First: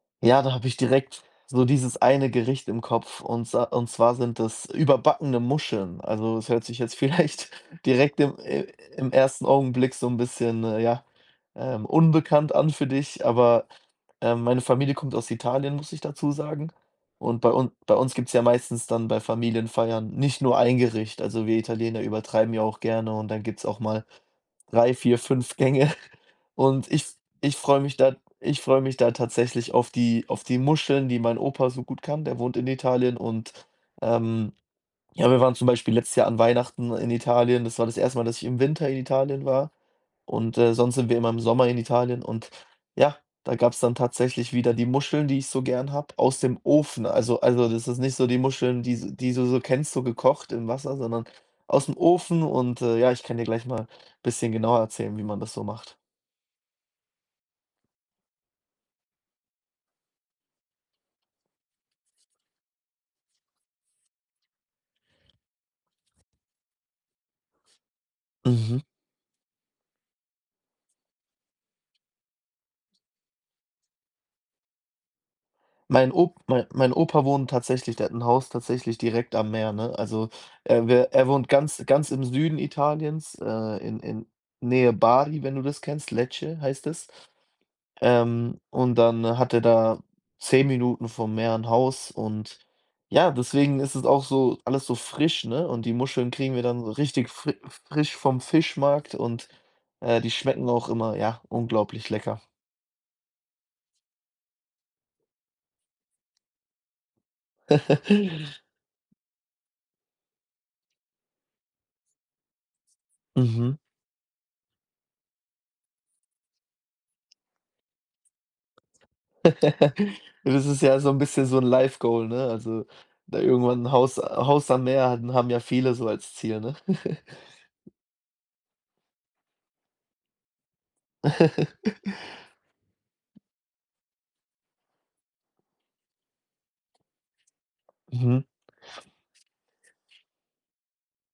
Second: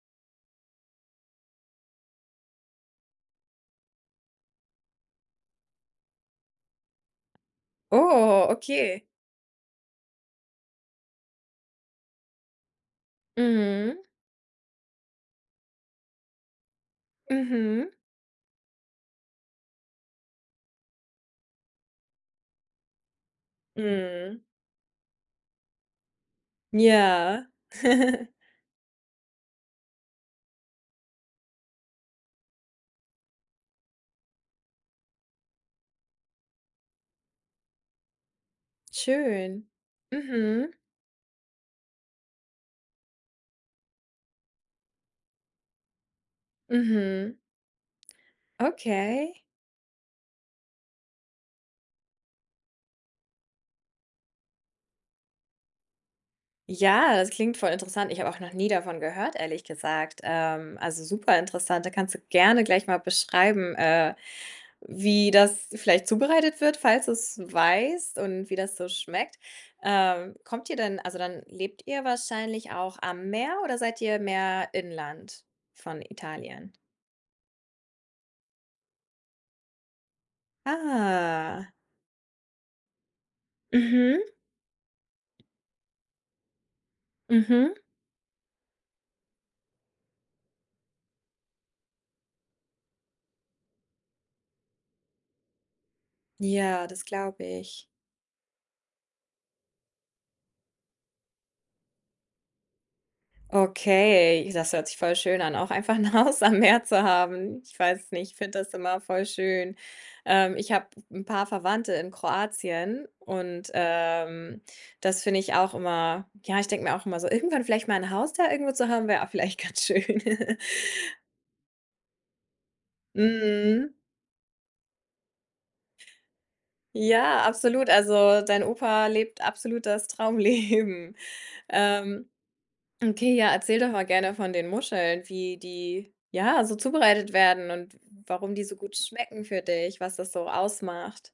Ja, da habe ich direkt so dieses eine Gericht im Kopf und sa und zwar sind das überbackene Muscheln. Also, das hört sich jetzt vielleicht direkt im Oh, i okay. im 1. Augenblick so 'n bisschen, äh, ja, ähm, unbekannt an für dich, aber, Mhm. ähm, meine Familie kommt aus Italien, muss ich dazu sagen. Und bei un Mhm. bei uns gibt's ja meistens dann bei Familienfeiern nicht nur 1 Gericht. Also, wir Italiener übertreiben ja auch gerne und dann gibt's auch mal Mhm. 3, 4, 5 Gänge. Und ich f Ja. ich freue mich da ich freue mich da tatsächlich auf die auf die Muscheln, die mein Opa so gut kann. Der wohnt in Italien und, ähm, ja, wir waren zum Beispiel letztes Jahr an Weihnachten in Italien. Das war das 1. Mal, dass ich im Winter in Italien Schön. war. Und, Mhm. äh, sonst sind wir immer im Sommer in Italien und ja, da gab's dann tatsächlich wieder die Muscheln, die ich so gern habe, aus dem Ofen. Mhm. Also also, das ist nicht so die Muscheln, die s die Okay. du so kennst, so gekocht im Wasser, sondern aus'm Ofen. Und, äh, ja, ich kann dir gleich mal bisschen genauer erzählen, wie man das so macht. Ja, das klingt voll interessant. Ich habe auch noch nie davon gehört, ehrlich gesagt, ähm, also, superinteressant. Da kannst du gerne gleich mal beschreiben, äh, wie das vielleicht zubereitet wird, falls du's weißt und wie das Mhm. so schmeckt. Ähm, kommt ihr denn also, dann lebt ihr wahrscheinlich auch am Meer oder seid ihr mehr Inland von Mein Op mein Italien? mein Opa wohnt tatsächlich der hat 'n Haus tatsächlich direkt am Meer, ne? Also, er wä er wohnt Ah. ganz ganz im Süden Italiens, äh, in in Mhm. Nähe Bari, wenn du das kennst, Lecce heißt es. Mhm. Ähm, und dann hat er da 10 Minuten vom Meer 'n Haus und, ja, deswegen ist es auch so alles so frisch, ne? Und die Muscheln kriegen wir dann Ja, so das richtig glaube fri ich. frisch vom Fischmarkt und, äh, die schmecken auch immer, ja, unglaublich lecker. Okay, das hört sich voll schön an, auch einfach 'n Haus am Meer zu haben. Ich weiß nicht, ich finde das immer voll schön. Ähm, ich habe 'n paar Verwandte in Kroatien und, Mhm. ähm, das finde ich auch immer ja, ich denke mir auch immer so: irgendwann vielleicht mal 'n Haus da irgendwo zu haben, wäre auch vielleicht ganz schön. Das ist ja so 'n bisschen so 'n Life Goal, ne? Also, da irgendwann 'n Mhm. Haus, äh Haus am Meer hat haben ja viele so als Ziel, ne? Ja, absolut. Also, dein Opa lebt absolut das Traumleben. Ähm, okay, ja, erzähl doch mal gerne von den Muscheln, wie die, ja, so zubereitet werden und w Mhm. warum die so gut schmecken für dich, was das so ausmacht.